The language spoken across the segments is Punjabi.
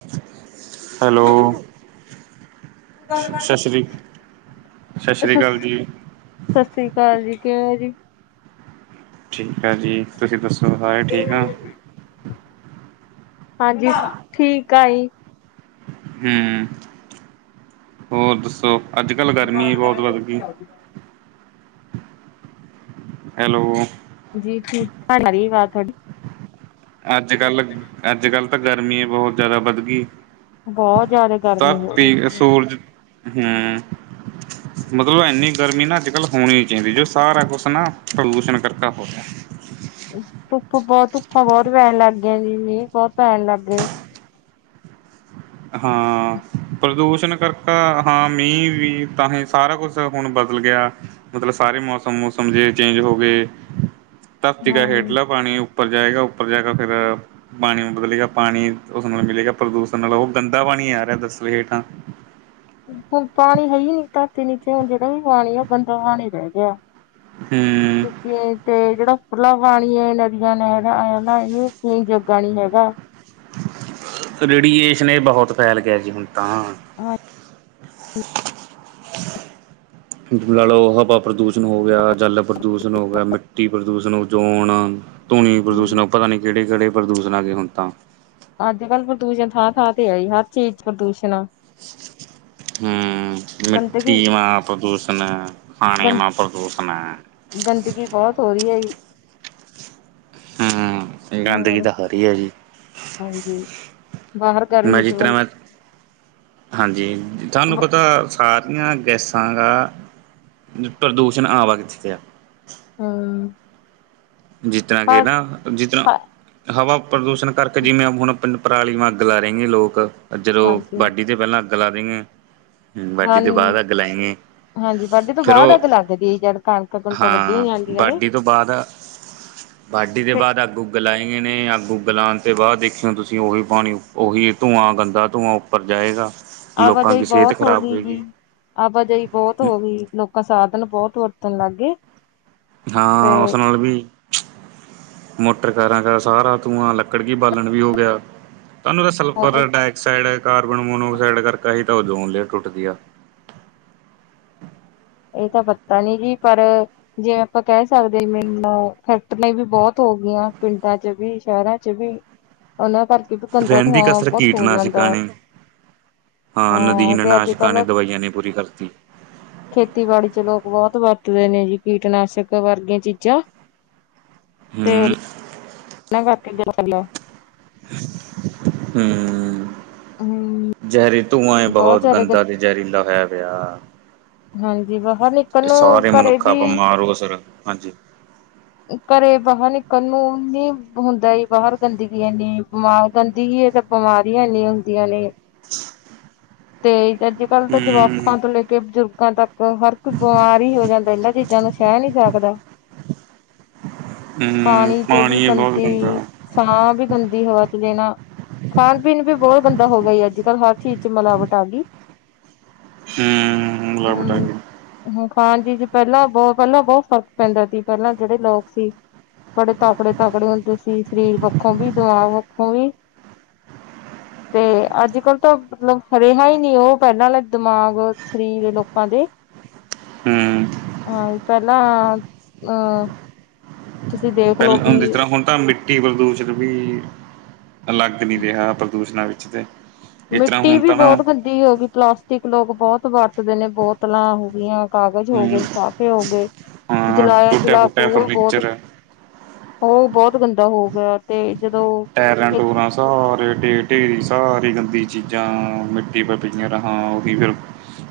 [unintelligible] ਹੈਲੋ ਸ਼ਸ਼ਰੀ ਸਤਿ ਸ਼ਸ਼ਰੀ ਸਤਿ ਕਾਲ ਜੀ। ਕਿਵੇ ਹੋ ਜੀ। ਠੀਕ ਆ ਜੀ ਤੁਸੀਂ ਦੱਸੋ ਸਾਰੇ ਠੀਕ ਓ। ਹਾਂਜੀ ਠੀਕ। ਕਏ ਹਮ ਹੋਰ ਦੱਸੋ ਅੱਜ ਕੱਲ੍ਹ ਗਰਮੀ ਬਹੁਤ ਵੱਧ ਗਈ ਹੈਲੋ ਜੀ ਠੀਕ ਆਜ਼ ਤੁਹਾਡੀ ਅੱਜ ਕੱਲ ਅੱਜ ਕੱਲ੍ਹ ਤਾਂ ਗਰਮੀ ਬਹੁਤ ਜਿਆਦਾ ਵੱਧ ਗਈ ਬਹੁਤ ਜਿਆਦਾ ਗਰਮੀ ਹੋ ਰਹੀ ਹਮ ਮਤਲਬ ਐਨੀ ਗਰਮੀ ਨਾ ਅੱਜ ਕੱਲ੍ਹ ਹੋਣੀ ਚਾਹੀਦੀ ਜੋ ਸਾਰਾ ਕੁਛ ਨਾ ਪ੍ਰਲੂਸ਼ਣ ਕਰਕੇ ਹੋ ਰਿਹਾ ਧੁੱਪ ਬਹੁਤ ਧੁੱਪਾ ਬਹੁਤ ਪੈਣ ਲੱਗ ਗਈ ਜੀੀ ਬਹੁਤ ਪੈਣ ਲੱਗ ਗਏ ਹਾਂ ਪ੍ਰਦੂਸ਼ਣ ਕਰਕਾ ਹਾਂ ਮੀਂਹ ਵੀ ਤਾਂ ਹੀ ਸਾਰਾ ਕੁਛ ਹੁਣ ਬਦਲ ਗਿਆ ਮਤਲਬ ਸਾਰੇ ਮੌਸਮ ਮਸਮ ਜੇ ਚੇਂਜ ਹੋ ਗਏ ਤਾਫਤੀਿਕ ਹਮ ਹੇਡਲਾ ਪਾਣੀ ਉੱਪਰ ਜਾਏਗਾ ਉੱਪਰ ਜਾ ਕੇ ਫਿਰ ਪਾਣੀ ਬਦਲੇਗਾ ਪਾਣੀ ਉਸ ਨਾਲ ਮਿਲੇਗਾ ਪ੍ਰਦੂਸ਼ਣ ਨਾਲ ਉਹ ਗੰਦਾ ਪਾਣੀ ਆਾਰਹਾ ਦੱਸਵੇ ਹੇਠਾਂ ਹੁਣ ਪਾਣੀ ਹੈ ਹੀ ਨੀ ਧਾਤੀ ਨੀਚੇ ਹੁਣ ਜਿਹੜਾ ਵੀ ਪਾਣੀ ਆ ਬੰਦਾ ਪਾਣੀ ਰਹਿ ਗਿਆ ਹੂੰ ਕਿਕ ਤੇ ਜਿਹੜਾ ਉਪਰਲਾ ਪਾਣੀ ਨਦੀਆਂ ਨੇ ਹੈਗਾ ਨਾ ਇਹ ਕਈ ਜੱਗਾ ਨੀ ਹੈਗਾ ਰੇਡੀਏਸ਼ਨ ਇਹ ਬਹੁਤ ਫੈਲ ਗਿਆ ਜੀ ਹੁਣ ਤਾਂ ਲ ਲਓ ਹਵਾ ਪ੍ਰਦੂਸ਼ਣ ਹੋ ਗਿਆ ਜਲ ਪ੍ਰਦੂਸ਼ਣ ਹੋ ਗਿਆ ਮਿੱਟੀ ਪ੍ਰਦੂਸ਼ਣ ਹੋ ਜੋਣ ਧੁਨੀ ਪ੍ਰਦੂਸ਼ਣ ਹੋ ਪਤਾ ਨੀ ਕਿਹੜੇ ਕਿਹੜੇ ਪ੍ਰਦੂਸ਼ਣ ਆ ਗ ਹੁਣ ਤਾਂ ਅੱਜ ਕੱਲ੍ਹ ਪ੍ਰਦੂਸ਼ਣ ਥਾਂ ਥਾਂ ਤੇ ਹੈ ਜ ਹਰ ਚੀਜ਼ ਚ ਪ੍ਰਦੂਸ਼ਣ ਆ ਹਮ ਗੰਦਗੀ ਮਿੱਟੀ ਮਾ ਪ੍ਰਦੂਸ਼ਣ ਖਾਣੇ ਗੰ ਮਾ ਪ੍ਰਦੂਸ਼ਣ ਹੈ ਗੰਦਗੀ ਬਹੁਤ ਹੋ ਰਹੀ ਹੈ ਜੀ। ਹਾਂ ਗੰਦਗੀ ਹੋਰ ਤਾਂ ਹਰੀ ਹੈ ਜੀ ਹਾਂਜੀ, ਬਾਹਰ ਮੈਂ ਗਰਮੀ ਚ ਜਿਸ ਤਰ ਬੰ ਮੈਂ ਹਾਂਜੀ ਤੁਹਾਨੂੰ ਬ ਪਤਾ ਖਾਹ ਦੀਆਂ ਗੈਸਾਂ ਦਾ ਪ੍ਰਦੂਸ਼ਣ ਆਵਾ ਕਿੱਥੇਿਆ ਹਾਂ ਜਿਸ ਤਰ੍ਹਾਂ ਕਿ ਨਾ ਜਿਸ ਤਰ੍ਹਾਂ ਹਾਂ। ਹਵਾ ਪ੍ਰਦੂਸ਼ਣ ਕਰਕੇ ਜਿਵੇਂ ਹੁਣ ਪਿੰਡ ਪਰਾਲੀ ਅੱਗ ਲਾ ਰਹੇ ਨੇ ਲੋਕ ਜਦੋਂ ਹਾਂਜੀ। ਬਾਾਡੀੀ ' ਪਹਿਲਾਂ ਗਲਾ ਦੀਆਂ ਹਾਂ ਹਾਂਜੀ ਵਡੇ ਤੋਂ ਫਿਰ ਬਾਅਦ ਅੱਗ ਉਹ ਲੱਗਦੀ ਜਦ ਕਣਕਾਂ ਕਣਕਾਂ ਵੱਢੀਆਂ ਜਾਂਦੀਆਂ ਨੇ ਵਾਢੀ ਦੇ ਤੇ ਬਾਅਦ ਅੱਗ ਉੱਗ ਲਏ ਨੇ ਅੱਗ ਉੱਗ ਲਉਣ ਤੇ ਬਾਅਦ ਦੇਖਿਓ ਤੁਸੀਂ ਉਹੀ ਪਾਣੀ ਉਹੀ ਧੂੰਆਂ ਗੰਦਾ ਧੂੰਆਂ ਉੱਪਰ ਜਾਏਗਾ ਲੋਕਾਂ ਆਵਾਜਾਈ ਦੀ ਸਿਹਤ ਬਹੁਤ ਹੋ ਖ਼ਰਾਬ ਗਈ ਜੀ ਹੋਏਗੀ ਆਵਾਜਾਈ ਬਹੁਤ ਹੋ ਗਈ ਲੋਕਾਂ ਸਾਧਨ ਬਹੁਤ ਤੁਰਤਣ ਲੱਗ ਗਏ ਤੇ ਹਾਂ ਉਸ ਨਾਲ ਵੀ ਮੋਟਰਕਾਰਾਂ ਕਰ ਸਾਰਾ ਧੂੰਆਂ ਲੱਕੜ ਕੀ ਬਾਲਣ ਵੀ ਹੋ ਗਿਆ ਸਾਨੂੰ ਤਾਂ ਹੋਰ ਸਲਫਰ ਡਾਇਆਕਸਾਈਡ ਕਾਰਬਨ ਮੋਨੋਆਕਸਾਈਡ ਕਰਕੇ ਹੀ ਉਦੋਂ ਲਿਆ ਟੁੱਟਦੀ ਆ ਇਹ ਤਾਂ ਪਤਾ ਨੀ ਜੀ ਪਰ ਜਿਵੇਂ ਆਪਾਂ ਕਹਿ ਸਕਦੇ ਮੈਨੂੰ ਫੈਕਟਰੀਆਂ ਵੀ ਬਹੁਤ ਹੋ ਗਈਆਂ ਪਿੰਡਾਂ ਚ ਵੀ ਸ਼ਹਿਰਾਂ ਚ ਵੀ ਉਹਨਾਂ ਕਰ ਰਹਿੰਦੀ ਕਸਰ ਕੀਟਨਾਸ਼ਕਾਂਣੀ ਹਾਂ ਤੇ ਅੱਜ ਕੱਲ ਨੇ ਪੂਰੀ ਕਰਤੀ ਖੇਤੀਬਾੜੀ ਚ ਲੋਕ ਬਹੁਤ ਵ ਦੇ ਨੇ ਜੀ ਕੀਟਨਾਸ਼ਕ ਵਰਗੀਆਂ ਚੀਜ਼ਾਂ ਹੂੰ ਤੇਕੇ ਮਸਲੋ ਹਮ ਹਮ ਜ਼ਹਿਰੀ ਧੂੰਆਂ ਬਹੁਤ ਗੰਦਾ ਤੇ ਜ਼ਹਿਰੀਲਾ ਹੈਰ ਅ ਆ ਹਾਂਜੀ ਵਾਹ ਇਹ ਸਾਰੇ ਮਨੁੱਖ ਆਪਾਂ ਮਾਰੋ ਸਰ ਹਾਂਜੀ ਘਰੇ ਬਾਹਰ ਨਿਕਲ ਨੂੰ ਨ ਹੁੰਦਾ ਬਾਹਰ ਗੰਦਗੀ ਇਨੀ ਬਿਮਾਰ ਗੰਦਗੀ ਹੈ ਤਾਂ ਬਿਮਾਰੀਆਂ ਇਨੀ ਹੁੰਦੀਆਂ ਨੇ ਤੇ ਤੇ ਅੱਜ ਕੱਲ ਤਾਂ ਹੂੰ ਜਵਾਕਾਂ ਤੋਂ ਲੈ ਕੇ ਬਜ਼ੁਰਗ ਤਾਂ ਹਰ ਕੋਈ ਬਿਮਾਰ ਹੀ ਹੋ ਜਾਂਦਾ ਇਹਨਾਂ ਚੀਜ਼ਾਂ ਨੂੰ ਸਹਿ ਨਹੀਂੀ ਸਕਦਾ ਹੂੰ ਪਾਣੀ ਚ ਵੀ ਏ ਬਹੁਤ ਗੰਦੀ ਗੰਦਾ ਸਾਹ ਵੀ ਗੰਦੀ ਹਵਾ ਚ ਦੇਣਾ ਖਾਣ ਪੀਣ ਵੀ ਬਹੁਤ ਗੰਦਾ ਹੋ ਗਈ ਅੱਜ ਕੱਲ੍ਹ ਹਰ ਚੀਜ਼ ਚ ਮਿਲਾਵਟ ਆ ਗਈ ਹਮ ਲ ਬਟਾ ਕੇ ਹਾਂਜੀੀ ਜ ਪਹਿਲਾਂ ਬਹੁਤ ਪਹਿਲਾਂ ਬਹੁਤ ਫ਼ਰਕ ਪੈਂਦਾ ਸੀ ਪਹਿਲਾਂ ਜਿਹੜੇ ਲੋਕ ਸੀ ਬੜੇ ਤਾਕੜੇ ਤਾਕੜੇ ਹੁੰਦੇ ਸੀ ਸਰੀਰ ਪੱਖੋਂ ਵੀ ਦਿਮਾਗ ਪੱਖੋਂ ਵੀ ਤੇ ਅੱਜ ਕੱਲ੍ਹ ਤਾਂ ਮਤਲਬ ਰਿਹਾ ਹੀ ਨਹੀਂੀ ਉਹ ਪਹਿਲਾਂ ਦਿਮਾਗ ਫਰੀ ਦੇ ਲੋਕਾਂ ਦੇ ਹਹ ਇਪਲਾਾਂ ਹਾਂ ਤੁਸੀਂ ਦੇਖਲੋ ਪਹਿਲ ਜਿਸ ਵੀ ਤਰ੍ਹਾਂ ਹੁਣ ਤਾਂ ਮਿੱ ਰਟੀ ਪ੍ਰਦੂਸ਼ਿਤ ਵੀ ਅਲੱਗ ਨਹੀਂੀ ਰਿਹਾ ਪ੍ਰਦੂਸ਼ਣ ਵਿੱਚ ੱ ਤੇ ਇਸ ਤਰ੍ਹਾਂ ਮਿੱਟੀ ਹੁਣ ਵੀ ਤਾਂ ਨਾ ਬਹੁਤ ਗੰਦੀ ਹੋ ਗਈ ਪਲਾਸਟਿਕ ਲੋਕ ਬਹੁਤ ਵਰ, ਦੇ ਨੇ ਬੋਤਲਾਂ ਹੋਗੀਆਂ। ਕਾਗਜ਼ ਹੋ ਹਮ ਗਏ, ਲਿਫਾਫੇ ਹੋ ਗਏ, ਹਾਂ ਜਲਾਇਆ ਟੁੱਟਿਆ ਜਲਾ ਕੇ ਫੁੱਟਿਆ ਉਹ ਬਹੁਤ, ਉਹ ਫਰਨੀਚਰ ਬਹੁਤ ਬਹੁਤ ਗੰਦਾ ਹੋ ਗਿਆ, ਤੇ ਜਦੋਂ ਟੈਰਾਂ ਟੁਰਾਂ ਸਾਰੇ, ਢੇਰ ਢੇਰੀ ਸਾਰੀ ਗੰਦੀ ਚੀਜ਼ਾਂ, ਮਿੱਟੀ ਪਰ ਪਈਆਂ ਰਹਾਂ, ਉਹੀ ਫਿਰ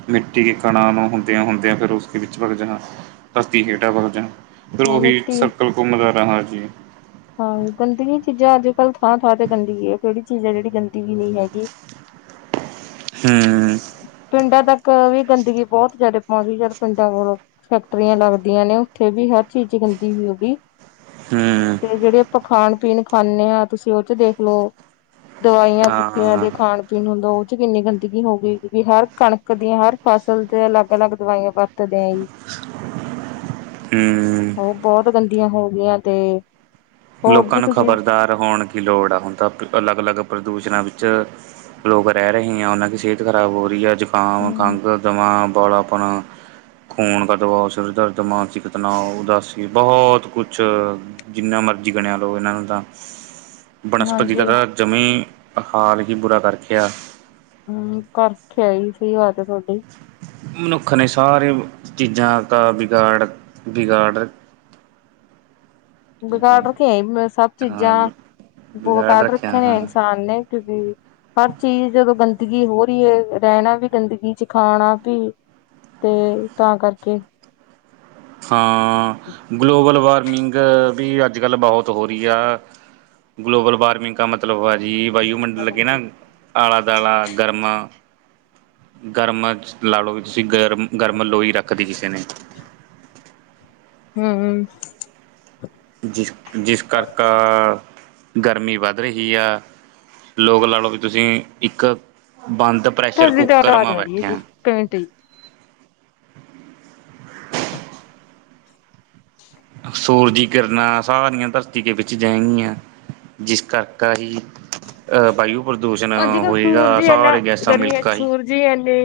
ਮਿੱਟੀ ਕੇ ਕਣਾਂ ਨੂੰ ਹੁੰਦਿਆਂ-ਹੁੰਦਿਆਂ ਫਿਰ ਉਸਦੇ ਵਿੱਚ ਭਗ ਜਾ ਧਰਤੀ ਕੇ ਹੇਠਾਂ ਭਗ ਜਾ, ਫੇਰ ਹਾਂ ਓਹੀ ਮਿੱਟੀ ਸਰਕਲ ਘੁੰਮਦਾ ਰਹਾ। ਜੀ, ਥਾਂ-ਥਾਂ ਤੇ ਗੰਦਗੀ ਏ, ਕਿਹੜੀ ਚੀਜ਼ ਹੈ ਜਿਹੜੀ ਗੰਦਗੀ ਨੀ ਹੈਗੀ। ਹੂੰ, ਪਿੰਡਾਂ ਤੱਕ ਵੀ ਗੰਦਗੀ ਬਹੁਤ ਜਿਆਦਾ ਭਾ ਜਦ ਪਿੰਡਾਂ ਕੋਲੋਂ ਫੈਕਟਰੀਆਂ ਲੱਗਦੀਆਂ ਨੇ ਉੱਥੇ ਵੀ ਹਰ ਚੀਜ਼ ਗੰਦੀ ਹੋ ਹੋਗੀ। ਹੂੰ ਤੇ ਜਿਹੜੇ ਪਖਾਣ ਪੀਣ ਖਾਦੇ ਹਾਂ ਤੁਸੀਂ ਉਸ ਚ ਦੇਖਲੋ, ਦਵਾਈਆਂ-ਬੂੱਟੀਆਂ ਹਾਂ ਦੇ ਖਾਣ ਪੀਣ ਹੁੰਦਾ ਕਿੰਨੇ ਗੰਦੇ ਹੋ ਗਈ, ਹਰ ਕਣਕ ਦੀਆਂ ਹਰ ਫਸਲ ਦੇ ਅਲੱਗ-ਅਲੱਗ ਦਵਾਈਆਂ ਪਾ ਓਹ ਤੇ ਹੈ ਹੀ, ਹੂੰ ਬਹੁਤ ਗੰ ਆਂ ਹੋ ਗਈਆਂ ਤੇ, ਹੋਰ ਲੋਕਾਂ ਵੀ ਨੂੰ ਤੁਸੀਂ ਖ਼ਬਰਦਾਰ ਹੋਣ ਕੀ ਲੋੜ ਆ ਹੁੰਣ ਤਾਂ ਅਲੱਗ- ਅਲੱਗ, ਪ੍ਰਦੂਸ਼ਣਾਂ ਵਿੱਚ ਲੋਕ ਰਹਿ ਰਹੇ ਆ, ਉਹਨਾਂ ਦੀ ਸਿਹਤ ਖਰਾਬ ਹੋ ਰਹੀ ਹੈ, ਅੱਜ ਤਾਵ ਹਮ ਕੰਤ ਦਮਾਮ, ਵਾਲਾ ਆਪਣਾ ਖੂਨ ਕਾ ਦਬਾਓ, ਸਿਰ ਦਰਦ, ਮਾਨਸਿਕ ਤਣਾਅ, ਉਦਾਸੀ ਬਹੁਤ ਕੁਛ, ਜਿੰਨਾ ਮਰਜ਼ੀ ਸਬਜ਼ੀ ਬਣਾ ਲਓ ਇਹਨਾਂ ਨੂੰ ਤਾਂ, ਬਨਸਪਤੀ ਹਾਂਜੀ ਤਥਾ ਜਮੀਂ, ਹਾਲ ਕੀ ਬੁਰਾ ਕਰ ਰੱਖਿਆ? ਹੂੰ ਕਰ ਰੱਖਿਆ ਈ ਸੀ ਤੁਹਾਡੀ? ਮਨੁੱਖ ਨੇ ਸਾਰੇ ਚੀਜ਼ਾਂ ਦਾ ਵਿਗਾੜ, ਵਿਗਾੜ ਵਿਗਾੜ ਰੱਖਿਆ ਈ ਮੈਂ ਸਭ ਹਾਂ ਚੀਜ਼ਾਂ ਬਹੋ ਵਿਗਾੜ ਕੱਢ ਰੱਖਿਆ ਰੱਖੇ ਨੇ ਹਾਂ। ਇਨਸਾਨ ਨੇ। ਕ ਹਰ ਚੀਜ਼ ਜਦੋਂ ਗੰਦਗੀ ਹੋ ਰਹੀ ਏ, ਰਹਿਣਾ ਵੀ ਗੰਦਗੀ ਚ, ਖਾਣਾ ਵੀ, ਤੇ ਤਾਂ ਕਰਕੇ ਹਾਂ, ਮ ਗਲੋਬਲ ਵਾਰਮਿੰਗ ਵੀ ਅੱਜ ਕੱਲ ਬਹੁਤ ਹੋ ਰਹੀ ਆ, ਗਲੋਬਲ ਵਾਰਮਿੰਗ ਕਾ ਮਤਲਬ ਐ। ਜੀ ਵਾਯੂਮੰਡਲ ਕੇ ਨਾ ਆਲਾ ਦਾਲਾ ਗਰਮ ਗਰਮ ਲਾ ਲਓ ਵੀ ਤੁਸੀਂ ਗਰਮ, ਗਰਮ ਲੋਈ ਰੱਖਦੀ ਕਿਸੇ ਨੇ ਹਮਮ ਜਿਸਿਸ ਜਿਸ ਕਰਕੇ ਗਰਮੀ ਵੱਧ ਰਹੀ ਆ ਲੋਕ ਲਾ ਲਓ ਵੀ ਤੁਸੀਂ ਇੱਕ ਬੰਦ ਪ੍ਰੈਸ਼ਰ ਕੁੱਕਰ ਮਾ ਬੈਠੇ ਆ [inaudible] [inaudible] ਸੂਰਜੀ ਕਿਰਨਾਂਾਂ ਸਾਰੀਆਂ ਧਰਤੀ ਦੇ ਵਿੱਚ ਜਾਏਗੀਆਂ ਜਿਸ ਕਰਕੇ ਹੀ ਅਹ ਵਯੂ ਹਾਂਜੀ ਕੋ ਸੂਰਜ ਹੀ ਇਨਾ ਗਰਮੀਆਂ ਚ ਸੂਰਜ ਹੀ ਇਨੇ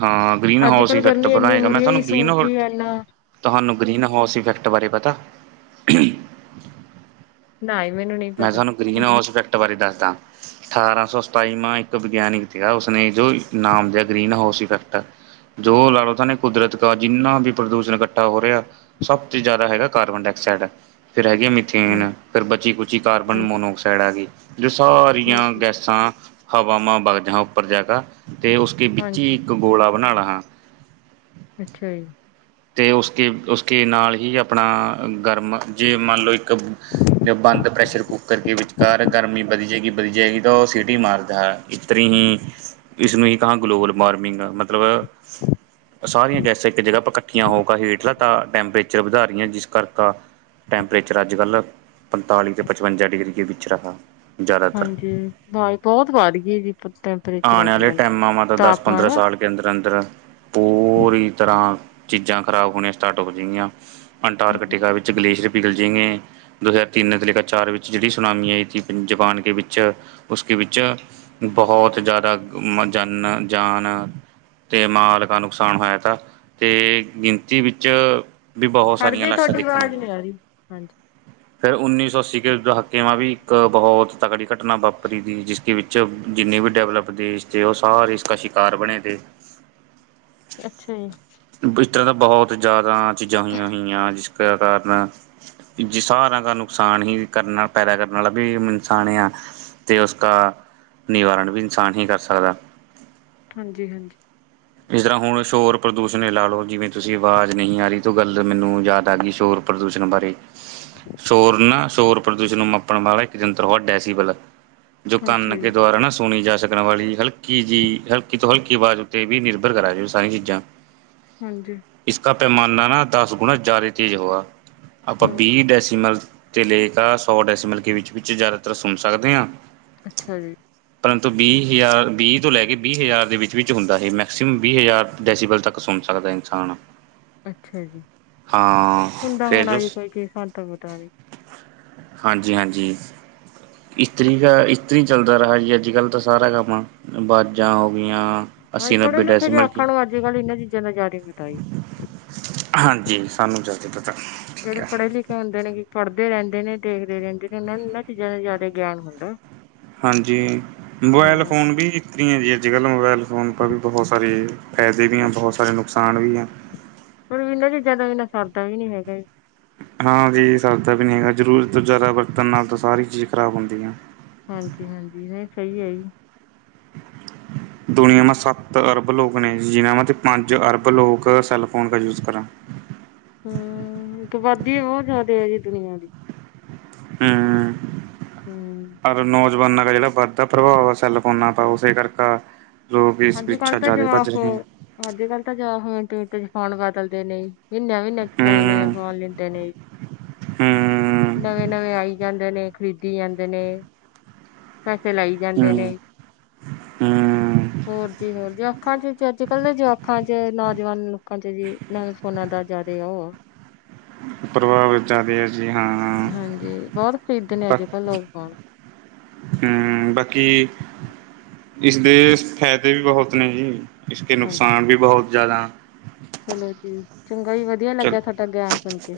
ਹਾਂ ਗ੍ਰੀਨ ਅੱਜ ਹਾਊਸ ਕੱਲ੍ਹ ਇਫੈਕਟ ਗਰਮੀ ਇੰਨੀ ਬਣਾਏਗਾ ਹੋ ਮੈਂ ਰਹੀ ਹੈ ਤੁਹਾਨੂੰ ਗ੍ਰੀਨ ਸੂਰਜ ਹਾ ਹੀ ਇੰਨਾ ਤੁਹਾਨੂੰ [inaudible] ਗ੍ਰੀਨ ਹਾਊਸ ਇਫੈਕਟ ਬਾਰੇ ਪਤਾ ਨਾ ਹੀ ਮੈਨੂੰ ਨਹੀਂ ਮੈਂ ਪਤਾ ਤੁਹਾਨੂੰ ਗ੍ਰੀਨ ਬਸ ਹਾਊਸ ਜੈਕਟ ਬਾਰੇ ਦੱਸ ਅਠਾਰਾਂ ਸੌ ਸਤਾਈਵਾਂ ਇੱਕ ਵਿਗਿਆਨਿਕ ਸੀਗਾ ਉਸਨੇ ਜੋ ਨਾਮ ਗ੍ਰੀਨ ਹਾਊਸ ਇਫੈਕਟ ਜੋ ਲਾ ਲਓੇ ਕੁਦਰਤ ਜਿੰਨਾ ਵੀ ਪ੍ਰਦੂਸ਼ਣ ਇਕੱਠਾ ਹੋ ਰਿਹਾ ਸਭ ਤੋਂ ਜ਼ਿਆਦਾ ਹੈਗਾ ਕਾਰਬਨ ਡਾਇਆਕਸਾਈਡ ਫੇਰ ਹੈਗੇ ਮਿਥੇਨ ਹਾਂਜੀ ਫਿਰ ਬਚੀ ਕੁਛ ਕਾਰਬਨ ਹਾਂਜੀ ਮੋਨੋਕਸਾਈਡ ਹੈ ਜੋ ਸਾਰੀਆਂ ਹਾਂਜੀ ਗੈਸਾਂ ਹਵਾਾਮਾਂ ਬਾਗ ਜਾਂ ਉੱਪਰ ਜਾ ਕੇ ਤੇ ਉਸਕੇ ਵਿੱਚ ਹੀ ਹਾਂਜੀ ਇੱਕ ਗੋਲਾ ਬਣਾ ਲਾ ਹਾਂ ਅੱਛਾ ਜੀ ਤੇ ਉਸਕੇ ਉਸਕੇ ਨਾਲ ਹੀ ਆਪਣਾ ਗਰਮ ਜੇ ਮੰਨ ਲਓ ਬੰਦ ਪ੍ਰੈਸ਼ਰ ਕੁੱਕਰ ਕੇ ਵਿਚਕਾਰ ਗਰਮੀ ਵਧੀ ਜਾਏਗੀ ਵਧੀ ਜਾਏਗੀ ਤਾਂ ਉਹ ਸਿਟੀ ਮਾਰਦਾ ਹੈ ਇਸ ਤਰੀ੍ਹਾਂ ਹੀ ਇਸਨੂੰ ਹੀ ਕਾਂ ਗਲੋਬਲ ਵਾਰਮਿੰਗ ਮਤਲਬ ਸਾਰੀਆਂ ਗੈਸਾਂ ਇੱਕ ਜਗ੍ਹਾ ਇਕਠੀਆਂ ਹੋਗਾ ਹੇਠਲਾ ਤਾਂ ਟੈਂਪਰੇਚਰ ਵਧਾ ਰਹੀਆਂ ਜਿਸ ਕਰਕਾ ਟੈਂਪਰੇਚਰ ਅੱਜ ਕੱਲ੍ਹ ਪੰਤਾਲੀ ਅਤੇ ਪਚਵੰਜਾ ਡਿਗਰੀ ਦੇ ਵਿੱਚ ਰਿਹਾ ਹਾਂਜੀ ਆਵਾਜ਼ ਬਹੁਤ ਵੱਧ ਗਈ ਜੀ ਟੈਂਪਰੇਚਰ ਆਉਣ ਅੱਜ ਵਾਲੇ ਕੱਲ ਟਾਈਮਾਂ ਮ ਤਾਂ ਦਸ ਤਾਪਮਾਨ ਪੰਦਰਾਂ ਆ ਸਾਲ ਕੇ ਅੰਦਰ ਅੰਦਰ ਪੂਰੀ ਤਰ੍ਹਾਂ ਚੀਜ਼ਾਂ ਖਰਾਬ ਹੋਣੀਆਂ ਸਟਾਰਟ ਹੋਜਿੰਗਿਆ ਹਮ ਅੰਟਾਰਕਟੀਕਾ ਵਿੱਚ ਗਲੇਸ਼ੀਅਰ ਵਿਿਗਲ ਜਾਏਏ ਦੋ ਹਜ਼ਾਰ ਤਿੰਨ ਤੇ ਲਖ ਚਾਰ ਵਿੱਚ ਜਿਹੜੀ ਸੁਨਾਮੀ ਆਈ ਤੀ ਜਪਾਨ ਕੇ ਵਿੱਚ ਉਸ ਵਿੱਚ ਬਹੁਤ ਜ਼ਿਆਦਾ ਜਾਨ ਜਾਨ ਤੇ ਮਾਲ ਕ ਨੁਕਸਾਨ ਹੋਇਆ ਤਾ ਅਤੇ ਗਿਣਤੀ ਵਿੱਚ ਵੀ ਬਹੁਤ ਖੜ ਸਾਰੀਆਂ ਜੇ ਲਾਸ਼ਾਂ ਤੁਹਾਡੀ ਦੇਖਣ ਨੂੰ ਆਵਾਜ਼ ਮਿਲਆਂ ਨੀ ਆ ਰਹੀ ਹਾਂਜੀ ਫੇਿਰ ਉੱਨੀ ਸੌ ਅੱਸੀ ਕੇ ਦ ਕਿਵਾਂ ਵੀ ਇੱਕ ਬਹੁਤ ਤਗੜੀ ਘਟਨਾ ਵਾਪਰੀ ਤ ਜਿਸ ਦੇ ਵਿੱਚ ਜਿੰਨੇ ਵੀ ਡਿਵਲਪ ਦੇਸ਼ ਤੇ ਉਹ ਸਾਰੇ ਇਸ ਕ ਸ਼ਿਕਾਰ ਬਣੇ ਤੇ ਅੱਛਾ ਜੀ ਇਸ ਤਰ੍ਹਾਂ ਦਾ ਬਹੁਤ ਜ਼ਿਆਦਾ ਚੀਜ਼ਾਂ ਹੋਈਆਂ-ਹੋਈਆਂ ਜਿਸ ਕਾਰਨ ਜ ਸਾਰਿਆਂ ਦਾ ਨੁਕਸਾਨ ਹੀ ਕਰਨਾ ਪੈਦਾ ਕਰਨ ਵਾਲਾ ਵੀ ਇਨਸਾਨ ਆ ਅਤੇ ਉਸਕਾ ਨਿਵਾਰਨ ਵੀ ਇਨਸਾਨ ਹੀ ਕਰ ਸਕਦਾ ਹਾਂਜੀ-ਹਾਂਜੀ ਜਿਸ ਤਰ੍ਹਾਂ ਹੁਣ ਸ਼ੋਰ ਪ੍ਰਦੂਸ਼ਣ ਲਾ ਲਓ ਜਿਵੇਂ ਤੁਸੀਂ ਆਵਾਜ਼ ਨਹੀਂ ਆ ਰਹੀ ਗੱਲ ਮੈਨੂੰ ਯਾਦ ਆ ਗਈ ਸ਼ੋਰ ਪ੍ਰਦੂਸ਼ਣ ਬਾਰੇ ਸ਼ੋਰ ਨਾ ਸ਼ੋਰ ਪ੍ਰਦੂਸ਼ਣ ਨੂੰ ਮਾਪਣ ਵਾਲਾ ਇੱਕ ਜੰਤਰ ਤਡਾ ਸੀ ਵਲ ਜੋ ਤਨ ਅੱਛਾ ਕੇ ਜੀ ਦੁਆਰਾ ਨਾ ਸੁਣੀ ਜਾ ਸਕਣ ਵਾਲੀ ਹਲਕੀ ਜਿਹੀ ਹਲਕੀ ਤੋਂ ਹਲਕੀ ਆਵਾਜ਼ ਉੱਤੇ ਵੀ ਨਿਰਭਰ ਕਰਾ ਜਾ ਸਾਰੀਆਂ ਚੀਜ਼ਾਂ ਹਾਂਜੀ ਕਾ ਪੈਮਾਨਾ ਨਾ ਦਸ ਗੁਣਾ ਜ਼ਿਆਦਾ ਤੇਜ ਹੋਆ ਆਪਾਂ ਹਮ ਬੀ ਡੈਸੀ ਮਲ ਤੇ ਲੇਕ ਸੌ ਡਸਲ ਕੇ ਵਿੱਚ ਵਿੱਚ ਜ਼ਿਆਦਾਤਰ ਸੁਣ ਸਕਦੇ ਹਾਂ। ਅੱਛਾ ਜੀ। ਪਰੰਤੂ ਵੀਹ ਹਜ਼ਾਰ ਵੀਹ ਤੋਂ ਲੈ ਕੇ ਵੀਹ ਹਜ਼ਾਰ ਦੇ ਵਿੱਚ ਵਿੱਚ ਹੁੰਦਾ ਹੈ ਮੈਕਸੀਮਮ ਵੀਹ ਹਜ਼ਾਰ ਡੈਸੀਬਲ ਤੱਕ ਸੁਣ ਸਕਦਾ ਇਨਸਾਨ। ਅੱਛਾ ਜੀ ਹਾਂ ਹੁੰਦਾ ਫਿਰ ਹੋਣਾ ਜੋ ਜੀ ਕੋਈ ਚੀਜ਼ ਸਾਨੂੰ ਤਾਂ ਪਤਾ ਨੀ ਹਾਂਜੀ ਹਾਂਜੀ। ਇਸਤਰੀ ਦਾ ਇਸਤਰੀ ਚੱਲਦਾ ਰਿਹਾ ਜੀ ਅੱਜ ਕੱਲ੍ਹ ਤਾਂ ਸਾਰਾ ਕੰਮ ਆ ਬਾਜਾਂ ਹੋ ਗਈਆਂ ਅ ਅੱਸੀ ਪੜ੍ਹੇ ਨੱਬੇ ਲਿਖੇ ਚ ਡੈਸੀਮਲ ਕੀ ਆਖਣ ਲ ਅੱਜ ਕੱਲ ਇਹਨਾਂ ਚੀਜ਼ਾਂ ਦਾ ਜ਼ਿਆਦਾ ਬਤਾਈ ਹਾਂਜੀ ਸਾਨੂੰ ਜ਼ਿਆਦਾ ਪਤਾ ਠੀਕ ਜਿਹੜੇ ਹੈ ਪੜ੍ਹੇ ਲਿਖੇ ਹੁੰਦੇ ਨੇ ਕਿ ਪੜ੍ਹਦੇ ਰਹਿੰਦੇ ਦੇ ਨੇ ਦੇਖਦੇ ਰਹਿੰਦੇ ਨੇ ਉਹਨਾਂ ਨੂੰ ਇਹਨਾਂ ਚੀਜ਼ਾਂ ਦਾ ਜ਼ਿਆਦਾ ਗਿਆਨ ਹੁੰਦਾ ਹਾਂਜੀ ਮੋਬਾਇਲ ਹਾਂ ਫੋਨ ਵੀ ਰੀਆਂ ਅੱਜ ਕੱਲ੍ਹ ਮੋਬਾਇਲ ਫੋਨ ਵੀ ਬਹੁਤ ਸਾਰੇ ਫਾਇਦੇ ਵੀ ਆ ਬਹੁਤ ਸਾਰੇ ਨੁਕਸਾਨ ਵੀ ਆ। ਪਰ ਇਹਨਾਂ ਚੀਜ਼ਾਂ ਤੋਂ ਬਿਨਾਂ ਸਰਦਾ ਵੀ ਨੀ ਹੈਗਾ। ਹਾਂ ਜੀ ਸਰਦਾ ਵੀ ਨਹੀਂ ਹੈਗਾ ਜ਼ਰੂਰ ਤੋਂ ਜ਼ਿਆਦਾ ਬਰਤਣ ਨਾਲ ਸਾਰੀ ਚੀਜ਼ ਖ਼ਰਾਬ ਹੁੰਦੀ ਆ। ਹਾਂਜੀ ਹਾਂਜੀ ਇਹ ਸਹੀ ਹੈ ਜੀ। ਦੁਨੀਆਂ ਮੇ ਸੱਤ ਅਰਬ ਲੋਕ ਨੇ ਜਿਨ੍ਹਾਂ ਮ ਪੰਜ ਅਰਬ ਲੋਕ ਸੈੱਲਫੋਨ ਦਾ ਯੂਜ ਕਰਾਂ ਆਬਾਦੀ ਬਹੁਤ ਜ਼ਿਆਦਾ ਆ ਜੀ ਦੁਨੀਆਂ ਦੀ ਹੂੰ ਹਮ ਅਰਨੋਜ ਜਮਾਨਾਂ ਦਾ ਜਿਹੜਾ ਵੱਧਦਾ ਪ੍ਰਭਾਵ ਆ ਸੈਲਫੋਨਾਂ ਦਾ ਉਸੇ ਕਰਕੇ ਲੋਕ ਇਸ ਅੱਜ ਕਲ ਪਿੱਛਾ ਤਾਂ ਜ਼ਿਆਦਾ ਭੱਜ ਜਵਾਕ ਹੋ ਰਹੇ ਹੈ ਅੱਜ ਕਲ੍ਹ ਤਾਂ ਜਵਾਕ ਹੋ ਮਿੰਟ ਮਿੰਟ ਚ ਫ਼ੋਨ ਵਾਸਤੇ ਨਿਕਲਦੇ ਨੀ। ਨਵੇਂ ਨਵੇਂ ਨਵੇਂ ਹਮ ਫੋਨ ਲੈਂਦੇ ਨੇ ਹਮ ਨਵੇਂ ਨਵੇਂ ਆਈ ਜਾਂਦੇ ਨੇ। ਖਰੀਦੀ ਜਾਂਦੇ ਨੇ। ਪੈਸੇ ਲਾਈ ਜਾਂਦੇ ਨੇ। ਹਮ ਹਮ ਹੋਰ ਜੀ ਹੋਰ ਜ ਅੱਖਾਂ ਚ ਅੱਜ ਕੱਲ ਦੇ ਜਵਾਕਾ ਚ ਨਾ ਜੀਵਾਨ ਨੂੰ ਲੋਕਾਂ ਚ ਜੀ ਨਵੇਂ ਫੋਨਾ ਦਾ ਜ਼ਿਆਦੇ ਆ ਉਹ [inaudible] ਜੀ ਹਾਂ-ਹ ਹਾਂਜੀ ਬਹੁਤ ਖਰੀਦਦੇ ਨੇ ਅੱਜ ਕੱਲ ਲੋਕ ਫੋਨ ਬਾਕੀ ਇਸਦੇ ਫਾਇਦੇ ਵੀ ਬਹੁਤ ਨੇ ਜੀ ਇਸ ਕੇ ਹਾਂਜੀ ਨੁਕਸਾਨ ਵੀ ਬਹੁਤ [inaudible] ਚਲੋ ਜੀ ਚੰਗਾ ਜੀ ਵਧੀਆ ਚਲ ਲੱਗਿਆ ਤੁਹਾਡਾ ਗਿਆਨ ਸੁਣ ਕੇ